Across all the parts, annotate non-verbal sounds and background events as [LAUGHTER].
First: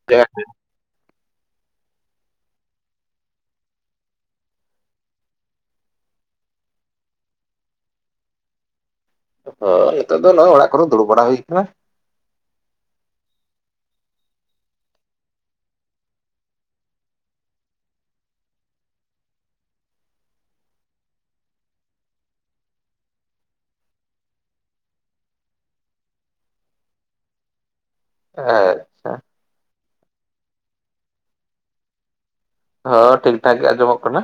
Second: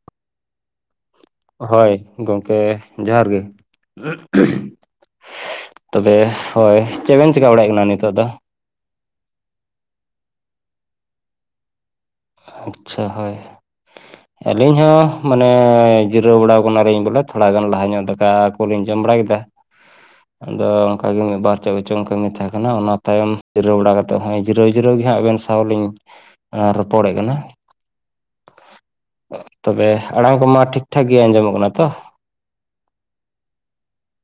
[INAUDIBLE] ᱦᱳᱭ ᱜᱚᱝᱠᱮ ᱡᱚᱦᱟᱨ ᱜᱮ᱾ ᱛᱚᱵᱮ ᱦᱳᱭ ᱪᱮᱫ ᱵᱮᱱ ᱪᱮᱠᱟ ᱵᱟᱲᱟᱭ ᱠᱟᱱᱟ ᱱᱤᱛᱚᱜ ᱫᱚ? ᱦᱳᱭ ᱱᱤᱛᱚᱜ ᱫᱚ ᱱᱚᱜᱼᱚᱭ ᱚᱲᱟᱜ ᱠᱚᱨᱮ ᱫᱩᱲᱩᱵᱽ ᱵᱟᱲᱟ ᱦᱩᱭ ᱠᱟᱱᱟ᱾ ᱟᱪᱪᱷᱟ ᱦᱳᱭ᱾ ᱟᱹᱞᱤᱧ ᱦᱚᱸ ᱢᱟᱱᱮ ᱡᱤᱨᱟᱹᱣ ᱵᱟᱲᱟ ᱠᱟᱱᱟᱞᱤᱧ ᱵᱚᱞᱮ ᱛᱷᱚᱲᱟ ᱜᱟᱱ ᱞᱟᱦᱟ ᱧᱚᱜ ᱫᱟᱠᱟ ᱠᱚᱞᱤᱧ ᱡᱚᱢ ᱵᱟᱲᱟ ᱠᱮᱫᱟ, [UNINTELLIGIBLE] ᱟᱫᱚ ᱚᱱᱠᱟᱜ ᱜᱮ ᱢᱤᱫ ᱵᱟᱨ ᱪᱮᱫ ᱠᱚᱪᱚᱝ ᱠᱟᱹᱢᱤ ᱛᱟᱦᱮᱸ ᱠᱟᱱᱟ ᱚᱱᱟ ᱛᱟᱭᱚᱢ ᱡᱤᱨᱟᱹᱣ ᱵᱟᱲᱟ ᱠᱟᱛᱮ ᱦᱚᱸᱜ ᱡᱤᱨᱟᱹᱣ ᱡᱤᱨᱟᱹᱣ ᱜᱮ ᱦᱟᱸᱜ ᱟᱵᱮᱱ ᱥᱟᱶ ᱞᱤᱧ ᱮ ᱨᱚᱯᱚᱲᱮᱫ ᱠᱟᱱᱟ᱾ ᱮᱸ᱾ ᱛᱚᱵᱮ ᱟᱲᱟᱝ ᱠᱚᱢᱟ ᱴᱷᱤᱠ-ᱴᱷᱟᱠ ᱜᱮ ᱟᱸᱡᱚᱢᱚᱜ ᱠᱟᱱᱟ ᱛᱚ? ᱦᱚᱸ ᱴᱷᱤᱠ ᱴᱷᱟᱠ ᱜᱮ ᱟᱹᱡᱚᱢᱚᱜ ᱠᱟᱱᱟ᱾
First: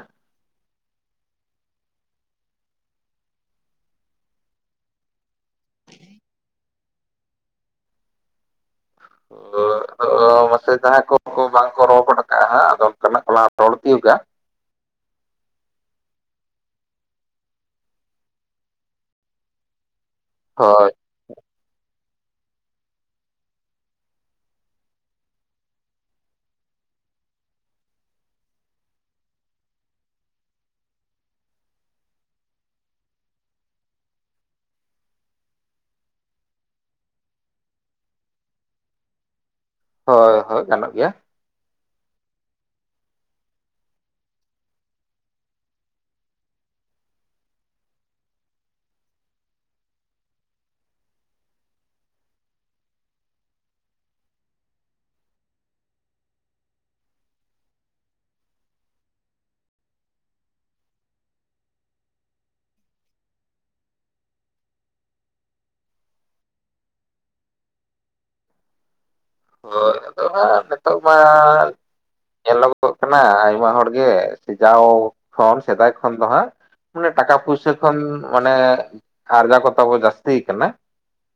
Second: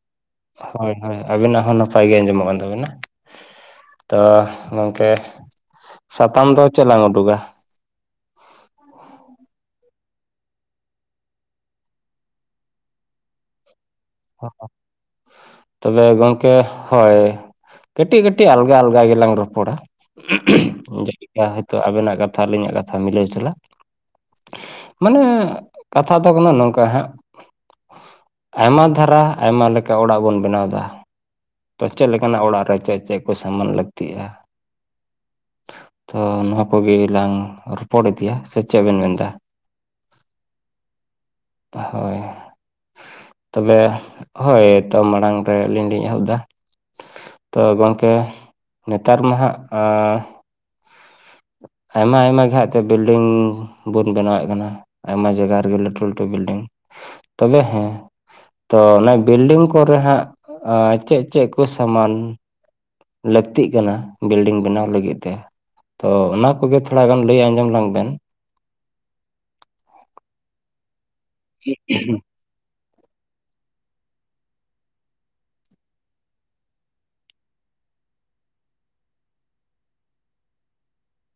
ᱦᱳᱭ ᱦᱳᱭ ᱟᱵᱤᱱᱟᱜ ᱦᱚᱸ ᱱᱟᱯᱟᱭ ᱜᱮ ᱟᱸᱡᱚᱢᱚᱜ ᱠᱟᱱ ᱛᱟᱵᱤᱱᱟ᱾ ᱛᱚ ᱜᱚᱝᱠᱮ ᱥᱟᱛᱟᱢ ᱫᱚ ᱪᱮᱫ ᱞᱟᱝ ᱩᱰᱩᱜᱟ? ᱟᱫᱚ ᱢᱟᱥᱮ ᱡᱟᱦᱟᱸᱭ ᱠᱚ ᱠᱚ ᱵᱟᱝ ᱠᱚ ᱨᱚᱲ ᱜᱚᱫ ᱠᱟᱜᱼᱟ ᱟᱫᱚ ᱦᱟᱸᱜ ᱚᱱᱠᱟᱱᱟᱜ [UNINTELLIGIBLE] ᱛᱚᱵᱮ ᱜᱚᱝᱠᱮ ᱦᱳᱭ᱾ ᱠᱟᱹᱴᱤᱜ ᱠᱟᱹᱴᱤᱜ ᱟᱞᱜᱟ ᱟᱞᱜᱟ ᱜᱮ ᱞᱟᱝ ᱨᱚᱯᱚᱲᱟ᱾ ᱦᱳᱭ᱾ ᱪᱮᱫ ᱞᱮᱠᱟ ᱦᱚᱭᱛᱚ ᱟᱹᱵᱮᱱᱟᱜ ᱠᱟᱛᱷᱟ ᱟᱹᱞᱤᱧᱟᱜ ᱠᱟᱛᱷᱟ ᱢᱤᱞᱟᱹᱣ ᱪᱟᱞᱟᱜ, ᱢᱟᱱᱮ ᱠᱟᱛᱷᱟ ᱛᱟᱵᱚᱱᱼᱟ ᱱᱚᱝᱠᱟ ᱦᱟᱸᱜ, ᱟᱭᱢᱟ ᱫᱷᱟᱨᱟ ᱟᱭᱢᱟ ᱞᱮᱠᱟ ᱚᱲᱟᱜ ᱵᱚᱱ ᱵᱮᱱᱟᱣ ᱮᱫᱟ᱾ ᱛᱚ ᱪᱮᱫ ᱞᱮᱠᱟᱱᱟᱜ ᱚᱲᱟᱜ ᱨᱮ ᱪᱮᱜ ᱪᱮᱜ ᱠᱚ ᱥᱟᱢᱟᱱ ᱞᱟᱹᱠᱛᱤᱜᱼᱟ᱾ ᱛᱚ ᱱᱚᱣᱟ ᱠᱚᱜᱮ ᱞᱟᱝ ᱨᱚᱯᱚᱲ ᱤᱫᱤᱭᱟ ᱥᱮ ᱪᱮᱜ ᱵᱮᱱ ᱢᱮᱱ ᱮᱫᱟ? ᱦᱳᱭ ᱦᱳᱭ ᱜᱟᱱᱚᱜ ᱜᱮᱭᱟ᱾ ᱦᱳᱭ᱾ ᱛᱚᱵᱮ ᱦᱳᱭ ᱛᱚ ᱢᱟᱲᱟᱝ ᱨᱮ ᱟᱹᱞᱤᱧ ᱞᱤᱧ ᱮᱦᱚᱵ ᱮᱫᱟ, ᱛᱚ ᱜᱚᱝᱠᱮ ᱱᱮᱛᱟᱨ ᱢᱟ ᱦᱟᱸᱜ ᱟᱸ ᱟᱭᱢᱟ ᱟᱭᱢᱟ ᱜᱮ ᱦᱟᱸᱜ ᱛᱮ ᱵᱤᱞᱰᱤᱝ ᱵᱚᱱ ᱵᱮᱱᱟᱣᱮᱜ ᱠᱟᱱᱟ, ᱟᱭᱢᱟ ᱡᱟᱭᱜᱟ ᱨᱮᱜᱮ ᱞᱟᱹᱴᱩ ᱞᱟᱹᱴᱩ ᱵᱤᱞᱰᱤᱝ ᱛᱚᱵᱮ ᱦᱮᱸ ᱛᱚ ᱚᱱᱟ ᱵᱤᱞᱰᱤᱝ ᱠᱚᱨᱮ ᱦᱟᱸᱜ ᱟᱸ ᱪᱮᱜ ᱪᱮᱜ ᱠᱚ ᱥᱟᱢᱟᱱ ᱞᱟᱹᱠᱛᱤᱜ ᱠᱟᱱᱟ ᱵᱤᱞᱰᱤᱝ ᱵᱮᱱᱟᱣ ᱞᱟᱹᱜᱤᱫ ᱛᱮ, ᱛᱚ ᱚᱱᱟ ᱠᱚᱜᱮ ᱛᱷᱚᱲᱟ ᱜᱟᱱ ᱞᱟᱹᱭ ᱟᱸᱡᱚᱢ ᱞᱟᱝ ᱵᱮᱱ? ᱦᱳᱭ ᱟᱫᱚᱜ ᱦᱟᱸᱜ ᱱᱤᱛᱚᱜ ᱢᱟ ᱧᱮᱞᱚᱜᱚᱜ ᱠᱟᱱᱟ ᱟᱭᱢᱟ ᱦᱚᱲ ᱜᱮ ᱥᱮ ᱡᱟᱣ ᱠᱷᱚᱱ ᱥᱮᱫᱟᱭ ᱠᱷᱚᱱ ᱫᱚ ᱦᱟᱸᱜ ᱢᱟᱱᱮ ᱴᱟᱠᱟ ᱯᱩᱭᱥᱟᱹ ᱠᱷᱚᱱ ᱢᱟᱱᱮ ᱟᱨᱡᱟᱣ ᱠᱚ ᱛᱟᱵᱚ ᱡᱟᱹᱥᱛᱤ ᱭᱟᱠᱟᱱᱟ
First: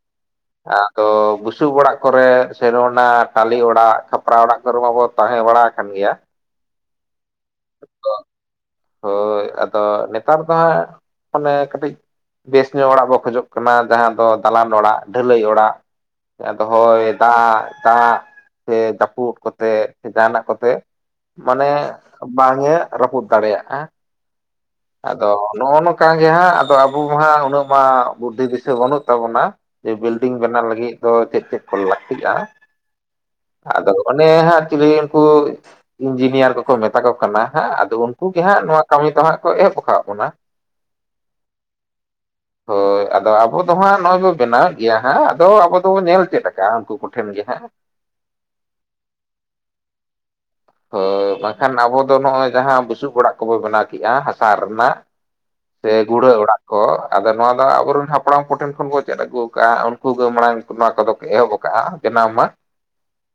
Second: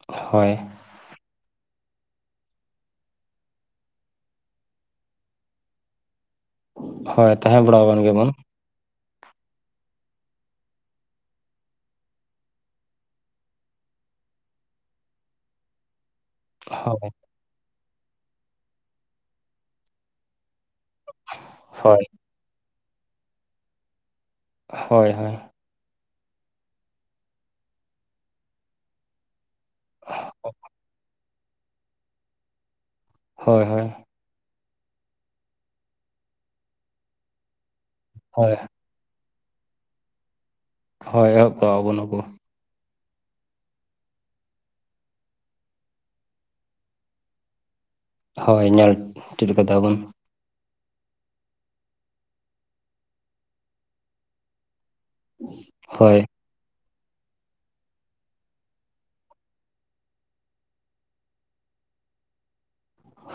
ᱦᱳᱭ᱾ ᱟᱫᱚ ᱵᱩᱥᱩᱵ ᱚᱲᱟᱜ ᱠᱚᱨᱮ, ᱯᱷᱤᱨ ᱚᱱᱟ ᱴᱟᱹᱞᱞᱤ ᱚᱲᱟᱜ ᱠᱷᱟᱯᱨᱟ ᱚᱲᱟᱜ ᱠᱚᱨᱮ ᱢᱟ ᱵᱚ ᱛᱟᱦᱮᱸ ᱵᱟᱲᱟ ᱦᱟᱠᱟᱱ ᱜᱮᱭᱟ, ᱦᱳᱭ ᱛᱟᱦᱮᱸ ᱵᱟᱲᱟ ᱣᱟᱠᱟᱱ ᱜᱮᱵᱚ ᱵᱚᱱ᱾ ᱦᱳᱭ ᱟᱫᱚ ᱱᱮᱛᱟᱨ ᱫᱚ ᱦᱟᱸᱜ ᱢᱟᱱᱮ ᱠᱟᱹᱴᱤᱡ ᱵᱮᱥ ᱧᱚᱜ ᱚᱲᱟᱜ ᱵᱚ ᱠᱷᱚᱡᱚᱜ ᱠᱟᱱᱟ ᱡᱟᱦᱟᱸ ᱫᱚ ᱫᱟᱞᱟᱱ ᱚᱲᱟᱜ ᱰᱷᱟᱹᱞᱟᱹᱭ ᱚᱲᱟᱜ, ᱟᱫᱚ ᱦᱳᱭ, ᱫᱟᱜ, ᱫᱟᱜ ᱥᱮ ᱡᱟᱹᱯᱩᱫ ᱠᱚᱛᱮ ᱥᱮ ᱡᱟᱦᱟᱸᱱᱟᱜ ᱠᱚᱛᱮ ᱢᱟᱱᱮ ᱦᱳᱭ ᱵᱟᱝᱼᱮ ᱨᱟᱹᱯᱩᱫ ᱫᱟᱲᱮᱭᱟᱜᱼᱟ ᱦᱳᱭ ᱦᱳᱭ ᱟᱫᱚ- ᱱᱚᱜᱼᱚ ᱱᱚᱸᱠᱟ ᱜᱮ ᱦᱟᱸᱜ ᱟᱫᱚ ᱟᱵᱚ ᱢᱟ ᱦᱟᱸᱜ ᱩᱱᱟᱹᱜ ᱢᱟ ᱵᱩᱫᱷᱤ ᱫᱤᱥᱟᱹ ᱵᱟᱹᱱᱩᱜ ᱛᱟᱵᱚᱱᱟ ᱡᱮ ᱵᱤᱞᱰᱤᱝ ᱵᱮᱱᱟᱣ ᱞᱟᱹᱜᱤᱜ ᱫᱚ ᱪᱮᱫ ᱪᱮᱫ ᱠᱚ ᱞᱟᱹᱠᱛᱤᱜᱼᱟ, ᱦᱳᱭ ᱦᱳᱭ ᱟᱫᱚ ᱚᱱᱮ ᱦᱟᱸᱜ ᱪᱤᱞᱤ ᱩᱱᱠᱩ ᱤᱧᱡᱤᱱᱤᱭᱟᱨ ᱠᱳᱠᱳ ᱢᱮᱛᱟ ᱠᱚ ᱠᱟᱱᱟ ᱦᱟᱸᱜ ᱟᱫᱚ ᱩᱱᱠᱩ ᱜᱮ ᱦᱳᱭ ᱦᱟᱸᱜ ᱱᱚᱣᱟ ᱠᱟᱹᱢᱤ ᱫᱚ ᱦᱟᱸᱜ ᱠᱚ ᱮᱦᱚᱵ ᱣᱟᱠᱟᱣᱟᱜ ᱵᱚᱱᱟ ᱦᱳᱭ ᱮᱦᱚᱵ ᱠᱚᱣᱟ ᱵᱚ ᱱᱩᱠᱩ᱾ ᱦᱳᱭ ᱟᱫᱚ ᱟᱵᱚ ᱫᱚ ᱦᱟᱸᱜ ᱱᱚᱣᱟ ᱫᱚ ᱵᱮᱱᱟᱣᱮᱫ ᱜᱮᱭᱟ ᱦᱟᱸᱜ ᱟᱫᱚ ᱟᱵᱚ ᱫᱚᱵᱚ ᱧᱮᱞ ᱪᱮᱫ ᱟᱠᱟᱜᱼᱟ ᱩᱱᱠᱩ ᱠᱚᱴᱷᱮᱱ ᱜᱮ ᱦᱟᱸᱜ᱾ ᱦᱳᱭ ᱧᱮᱞ ᱪᱮᱫ ᱟᱠᱟ ᱫᱟ ᱵᱚᱱ᱾ ᱦᱳᱭ ᱵᱟᱝᱠᱷᱟᱱ ᱟᱵᱚ ᱫᱚ ᱱᱚᱜᱼᱚᱭ ᱡᱟᱦᱟᱸ ᱵᱩᱥᱩᱵ ᱚᱲᱟᱜ ᱠᱚᱵᱚ ᱵᱮᱱᱟᱣ ᱠᱮᱫᱼᱟ ᱦᱟᱥᱟ ᱨᱮᱱᱟᱜ ᱥᱮ ᱦᱳᱭ ᱜᱩᱲᱦᱟᱹ ᱚᱲᱟᱜ, ᱦᱚ ᱟᱫᱚ ᱱᱚᱣᱟ ᱫᱚ ᱦᱟᱸᱜ ᱟᱵᱚᱨᱮᱱ ᱦᱟᱯᱲᱟᱢ ᱠᱚᱴᱷᱮᱱ ᱠᱷᱚᱱ ᱵᱚ ᱪᱮᱫ ᱟᱹᱜᱩ ᱟᱠᱟᱼᱟ ᱩᱱᱠᱩ ᱜᱮ ᱢᱟᱲᱟᱝ ᱱᱚᱣᱟ ᱠᱚᱫᱚ ᱠᱚ ᱮᱦᱚᱵ ᱟᱠᱟᱜᱼᱟ, ᱵᱮᱱᱟᱣ ᱢᱟ,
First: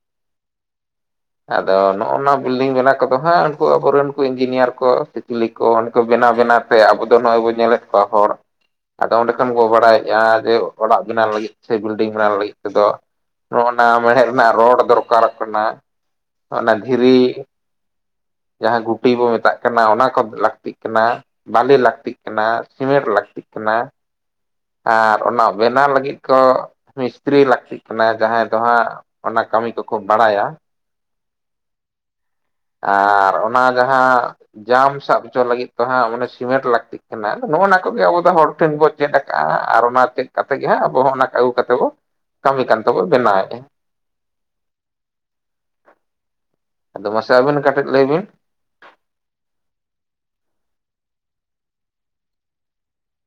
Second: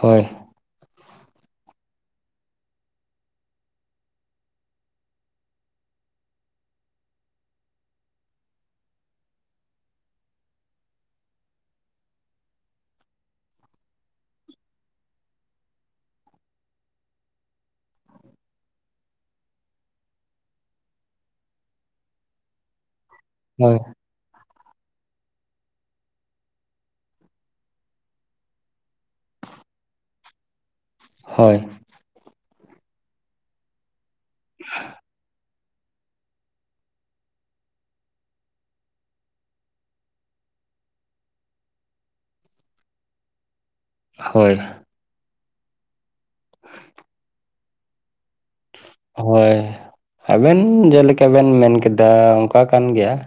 ᱦᱳᱭ᱾ ᱟᱜ ᱫᱚᱱ ᱱᱚᱜᱼᱚᱼᱱᱚᱣᱟ ᱵᱤᱞᱰᱤᱝ ᱵᱮᱱᱟᱣ ᱠᱚᱫᱚ ᱦᱟᱸᱜ ᱩᱱᱠᱩ ᱟᱵᱚᱨᱮᱱ ᱩᱱᱠᱩ ᱤᱧᱡᱤᱱᱤᱭᱟᱨ ᱠᱚ ᱥᱮ ᱪᱤᱞᱤ ᱠᱚ ᱩᱱᱠᱚ ᱵᱮᱱᱟᱣ ᱵᱮᱱᱟᱣ ᱥᱮ ᱟᱵᱚ ᱫᱚ ᱱᱚᱜᱼᱚᱸᱭ ᱵᱚ ᱧᱮᱞᱮᱫ ᱠᱚᱣᱟ ᱦᱚᱲ ᱟᱫᱚ ᱚᱸᱰᱮ ᱫᱚᱢ ᱜᱚᱜ ᱵᱟᱲᱟᱭᱮᱜᱼᱟ, ᱡᱮ ᱚᱲᱟᱜ ᱵᱮᱱᱟᱣ ᱞᱟᱹᱜᱤᱫ ᱥᱮ ᱵᱤᱞᱰᱤᱝ ᱵᱮᱱᱟᱣ ᱞᱟᱹᱜᱤᱫ ᱛᱮᱫᱚ ᱱᱚᱜᱼᱚᱼᱱᱟ ᱢᱮᱬᱦᱮᱫ ᱨᱮᱱᱟᱜ ᱨᱚᱰ ᱫᱚᱨᱠᱟᱨᱚᱜ ᱠᱟᱱᱟ, ᱚᱱᱟ ᱫᱷᱤᱨᱤ ᱡᱟᱦᱟᱸ ᱜᱩᱴᱤ ᱵᱚ ᱢᱮᱛᱟᱜ ᱠᱟᱱᱟ ᱚᱱᱟ ᱠᱚᱦᱚᱸ ᱞᱟᱹᱠᱛᱤᱜ ᱠᱟᱱᱟ, ᱵᱟᱞᱤ ᱞᱟᱹᱠᱛᱤᱜ ᱠᱟᱱᱟ ᱥᱤᱢᱮᱱᱴ ᱞᱟᱹᱠᱛᱤᱜ ᱠᱟᱱᱟ ᱦᱳᱭ ᱾ ᱟᱨ ᱚᱱᱟ ᱵᱮᱱᱟ ᱞᱟᱹᱜᱤᱫ ᱠᱚ ᱢᱤᱥᱛᱨᱤ ᱞᱟᱹᱠᱛᱤᱜ ᱠᱟᱱᱟ ᱡᱟᱦᱟᱸᱭ ᱫᱚ ᱦᱟᱸᱜ ᱚᱱᱟ ᱠᱟᱹᱢᱤ ᱠᱚᱠᱚ ᱵᱟᱲᱟᱭᱟ ᱾ ᱦᱳᱭ᱾ ᱟᱨ ᱚᱱᱟ ᱡᱟᱦᱟᱸ ᱡᱟᱢ ᱥᱟᱵ ᱦᱚᱪᱚ ᱞᱟᱹᱜᱤᱫ ᱫᱚ ᱦᱟᱸᱜ ᱢᱟᱱᱮ ᱥᱤᱢᱮᱱᱴ ᱞᱟᱹᱠᱛᱤᱜ ᱠᱟᱱᱟ ᱱᱚᱜᱼᱱᱚᱣᱟ ᱠᱚᱜᱮ ᱟᱵᱚ ᱫᱚ ᱦᱚᱲ ᱴᱷᱮᱱ ᱵᱚ ᱪᱮᱫ ᱠᱟᱜᱼᱟ ᱟᱨ ᱚᱱᱟ ᱪᱮᱜ ᱠᱟᱛᱮ ᱜᱮ ᱦᱟᱸᱜ ᱟᱵᱚ ᱦᱚᱸ ᱚᱱᱟ ᱠᱟᱹᱣ ᱠᱟᱛᱮ ᱵᱚ ᱠᱟᱹᱢᱤ ᱠᱟᱱ ᱛᱟᱵᱚ ᱵᱮᱱᱟᱣᱮᱫᱼᱟ ᱾ ᱦᱳᱭ, ᱟᱫᱚ ᱢᱟᱥᱮ ᱟᱹᱵᱤᱱ ᱠᱟᱹᱴᱤᱡ ᱞᱟᱹᱭ ᱵᱤᱱ? ᱦᱳᱭ ᱟᱵᱮᱱ ᱡᱮᱞᱮᱠᱟ ᱵᱮᱱ ᱢᱮᱱ ᱠᱮᱫᱟ ᱚᱝᱠᱟ ᱠᱟᱱ ᱜᱮᱭᱟ ᱾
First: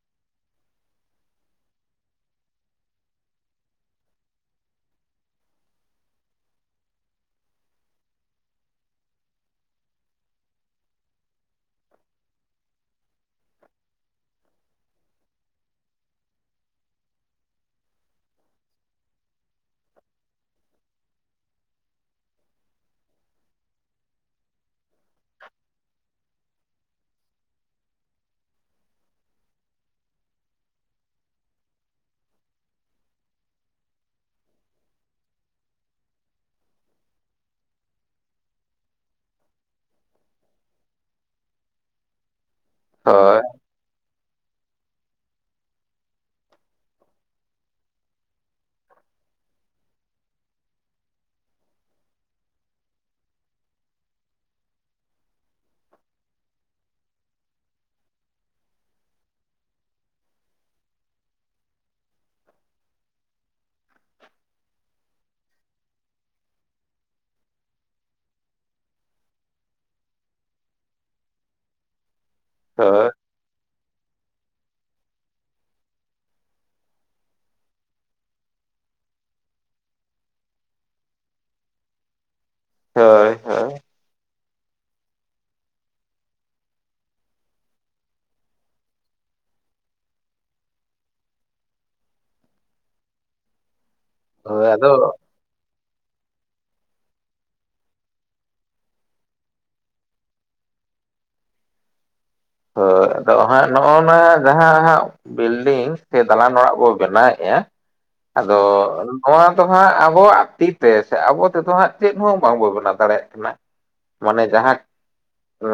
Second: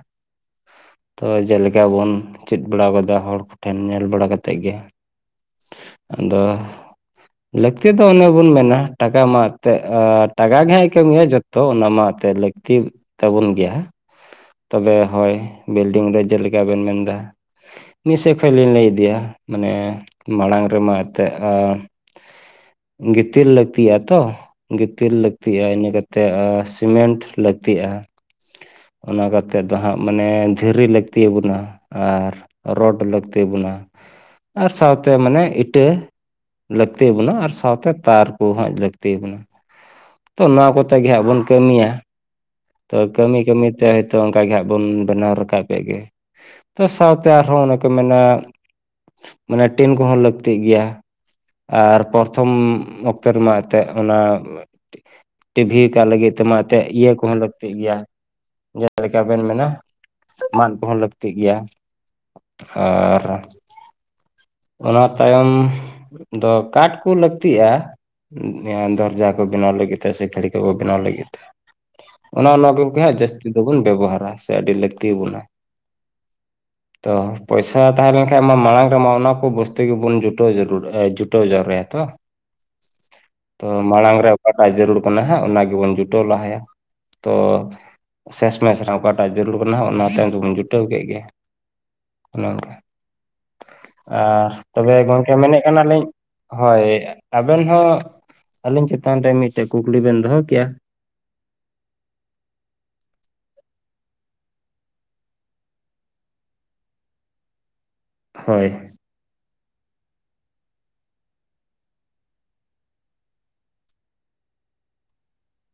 ᱛᱚ ᱡᱮᱞᱮᱠᱟ ᱵᱚᱱ ᱪᱮᱫ ᱵᱟᱲᱟ ᱜᱟᱫᱟ ᱦᱚᱲ ᱠᱚᱴᱷᱮᱱ ᱧᱮᱞ ᱵᱟᱲᱟ ᱠᱟᱛᱮᱫ ᱜᱮ ᱾ ᱟᱫᱚ ᱾ ᱞᱟᱹᱠᱛᱤ ᱫᱚ ᱚᱱᱮ ᱵᱚᱱ ᱢᱮᱱᱟ ᱴᱟᱠᱟ ᱢᱟ ᱛᱮᱫ ᱮ ᱴᱟᱠᱟ ᱜᱮᱦᱟᱭ ᱠᱟᱹᱢᱤᱭᱟ ᱡᱚᱛ ᱛᱚ ᱚᱱᱟ ᱢᱟ ᱟᱛᱮ ᱞᱟᱹᱠᱛᱤ ᱛᱟᱵᱚᱱ ᱜᱮᱭᱟ ᱾ ᱛᱚᱵᱮ ᱦᱳᱭ ᱵᱤᱞᱰᱤᱝ ᱨᱮ ᱡᱮᱞᱮᱠᱟ ᱵᱮᱱ ᱢᱮᱱ ᱫᱟ ᱾ [INAUDIBLE] ᱢᱤᱜ ᱥᱮᱜ ᱠᱷᱚᱡ ᱞᱤᱧ ᱞᱟᱹᱭ ᱤᱫᱤᱭᱟ ᱢᱟᱱᱮ ᱢᱟᱲᱟᱝ ᱨᱮᱢᱟ ᱮᱱᱛᱮ [INAUDIBLE] ᱜᱤᱛᱤᱞ ᱞᱟᱹᱠᱛᱤᱜᱼᱟ ᱛᱚ ᱾ ᱜᱤᱛᱤᱞ ᱞᱟᱹᱠᱛᱤᱜᱼᱟ ᱤᱱᱟᱹ ᱠᱟᱛᱮᱜ ᱟ ᱥᱤᱢᱮᱱᱴ ᱞᱟᱹᱠᱛᱤᱜᱼᱟ ᱾ ᱚᱱᱟ ᱠᱟᱛᱮᱫ ᱫᱟᱦᱟᱜ ᱢᱟᱱᱮ ᱫᱷᱤᱨᱤ ᱞᱟᱹᱠᱛᱤ ᱟᱵᱚᱱᱟ ᱾ᱟᱨ ᱨᱚᱰ ᱞᱟᱹᱠᱛᱤ ᱟᱵᱩᱱᱟ ᱟᱨ ᱥᱟᱶᱛᱮ ᱢᱟᱱᱮ ᱤᱴᱟᱹ ᱾ ᱞᱟᱹᱠᱛᱤ ᱟᱵᱩᱱᱟ ᱟᱨ ᱥᱟᱶᱛᱮ ᱛᱟᱨ ᱠᱚᱦᱚᱸ ᱞᱟᱹᱠᱛᱤ ᱟᱵᱚᱱᱟ ᱾ ᱛᱚ ᱱᱚᱣᱟ ᱠᱚᱛᱮ ᱜᱮ ᱦᱟᱸᱜ ᱵᱚᱱ ᱠᱟᱹᱢᱤᱭᱟ ᱛᱚ ᱠᱟᱹᱢᱤ ᱦᱳᱭ ᱠᱟᱹᱢᱤᱛᱮᱭ ᱛᱚ ᱚᱱᱠᱟᱜ ᱜᱮ ᱦᱟᱸᱜ ᱵᱚᱱ ᱵᱮᱱᱟᱣ ᱨᱟᱠᱟᱵᱮᱜ ᱜᱮ ᱛᱚ ᱥᱟᱶᱛᱮ ᱟᱨᱦᱚᱸ ᱚᱱᱮ ᱠᱚ ᱢᱮᱱᱟ ᱢᱟᱱᱮ ᱴᱤᱱ ᱠᱚᱦᱚᱸ ᱞᱟᱹᱠᱛᱤᱜ ᱜᱮᱭᱟ ᱾ ᱟᱨ ᱯᱨᱚᱛᱷᱚᱢ ᱚᱠᱛᱮ ᱨᱮᱢᱟ ᱮᱛᱮᱜ ᱚᱱᱟ ᱴᱤᱵᱷᱤ ᱠᱟᱜ ᱞᱟᱹᱜᱤᱫ ᱛᱮ ᱢᱟ ᱮᱛᱮᱫ ᱤᱭᱟᱹ ᱠᱚᱦᱚᱸ ᱞᱟᱠ ᱛᱤᱜ ᱜᱮᱭᱟ ᱡᱟᱦᱟ ᱞᱮᱠᱟ ᱵᱮᱱ ᱢᱮᱱᱟ ᱢᱟᱫ ᱠᱚᱦᱚᱸ ᱞᱟᱹᱠᱛᱤᱜ ᱜᱮᱭᱟ ᱾ ᱟᱨ ᱚᱱᱟ ᱛᱟᱭᱚᱢ ᱫᱚ ᱠᱟᱴ ᱠᱚ ᱞᱟᱹᱠᱛᱤᱜ-ᱟ ᱾ [INAUDIBLE] ᱫᱚᱨᱡᱟ ᱠᱚ ᱵᱮᱱᱟᱣ ᱞᱟᱹᱜᱤᱛ ᱛᱮ ᱥᱮ ᱠᱷᱟᱲᱤ ᱠᱚᱠᱚ ᱵᱮᱱᱟᱣ ᱞᱟᱜᱤᱫ ᱛᱮ ᱚᱱᱚ ᱚᱱᱟ ᱠᱚᱜᱮ ᱦᱳᱭ ᱦᱟᱸᱜ ᱡᱟᱹᱥᱛᱤ ᱫᱚᱵᱚᱱ ᱵᱮᱵᱚᱦᱟᱨᱟ ᱥᱮ ᱟᱹᱰᱤ ᱞᱟᱹᱠᱛᱤ ᱟᱵᱚᱱᱟ ᱾ ᱛᱚ ᱯᱚᱭᱥᱟ ᱛᱟᱦᱮᱸ ᱞᱮᱱᱠᱷᱟᱡ ᱢᱟ ᱢᱟᱲᱟᱝ ᱨᱮᱢᱟ ᱚᱱᱟ ᱠᱚ ᱵᱚᱥᱛᱩ ᱜᱮᱵᱚᱱ ᱡᱩᱴᱟᱹᱣ ᱡᱟᱹᱨᱩᱲᱟ ᱮ ᱡᱩᱴᱟᱹᱣ ᱡᱟᱣᱨᱟᱭᱟ ᱛᱚ ᱦᱳᱭ ᱾ [INAUDIBLE] ᱦᱳᱭ ᱛᱚ ᱢᱟᱲᱟᱝ ᱨᱮ ᱚᱠᱟᱴᱟᱜ ᱡᱟᱹᱨᱩᱲ ᱠᱟᱱᱟ ᱦᱟᱸᱜ ᱚᱱᱟ ᱜᱮᱵᱚᱱ ᱡᱩᱴᱟᱹᱣ ᱞᱟᱦᱟᱭᱟ ᱾ ᱛᱚ ᱥᱮᱥ ᱢᱮᱥ ᱨᱮ ᱚᱠᱟᱴᱟᱜ ᱡᱟᱹᱨᱩᱲ ᱠᱟᱱᱟ ᱦᱟᱸᱜ ᱚᱱᱟ ᱛᱟᱭᱚᱢ ᱛᱮᱵᱚᱱ ᱡᱩᱴᱟᱹᱣ ᱠᱮᱜ ᱜᱮ ᱚᱱᱮ ᱚᱱᱠᱟ ᱟᱨ ᱦᱳᱭ ᱛᱚᱵᱮ ᱟᱫᱚ ᱜᱚᱝ ᱠᱮ ᱢᱮᱱᱮᱜ ᱠᱟᱱᱟᱞᱤᱧ ᱦᱳᱭ ᱟᱵᱮᱱ ᱦᱚᱸ ᱟᱹᱞᱤᱧ ᱪᱮᱛᱟᱱ ᱨᱮ ᱢᱤᱫᱴᱮᱱ ᱠᱩᱠᱞᱤ ᱵᱮᱱ ᱫᱚᱦᱚ ᱠᱮᱭᱟ? ᱦᱳ ᱟᱫᱚ ᱦᱟᱸᱜ ᱱᱚᱜ ᱱᱚᱣᱟ ᱡᱟᱦᱟ ᱦᱟᱸᱜ ᱵᱤᱞᱰᱤᱝ ᱥᱮ ᱫᱟᱞᱟᱱ ᱚᱲᱟᱜ ᱵᱚ ᱵᱮᱱᱟᱣᱮᱜ-ᱟ ᱟᱫᱚ ᱦᱳᱭ ᱱᱚᱣᱟ ᱫᱚ ᱦᱟᱸᱜ ᱟᱵᱚᱣᱟᱜ ᱛᱤᱛᱮ ᱥᱮ ᱟᱵᱚ ᱛᱮᱫᱚ ᱦᱟᱸᱜ ᱪᱮᱫ ᱦᱚᱸ ᱵᱟᱵᱚᱱ ᱵᱮᱱᱟᱣ ᱫᱟᱲᱮᱭᱟᱜ ᱠᱟᱱᱟ ᱾ ᱢᱟᱱᱮ ᱡᱟᱦᱟᱸᱠ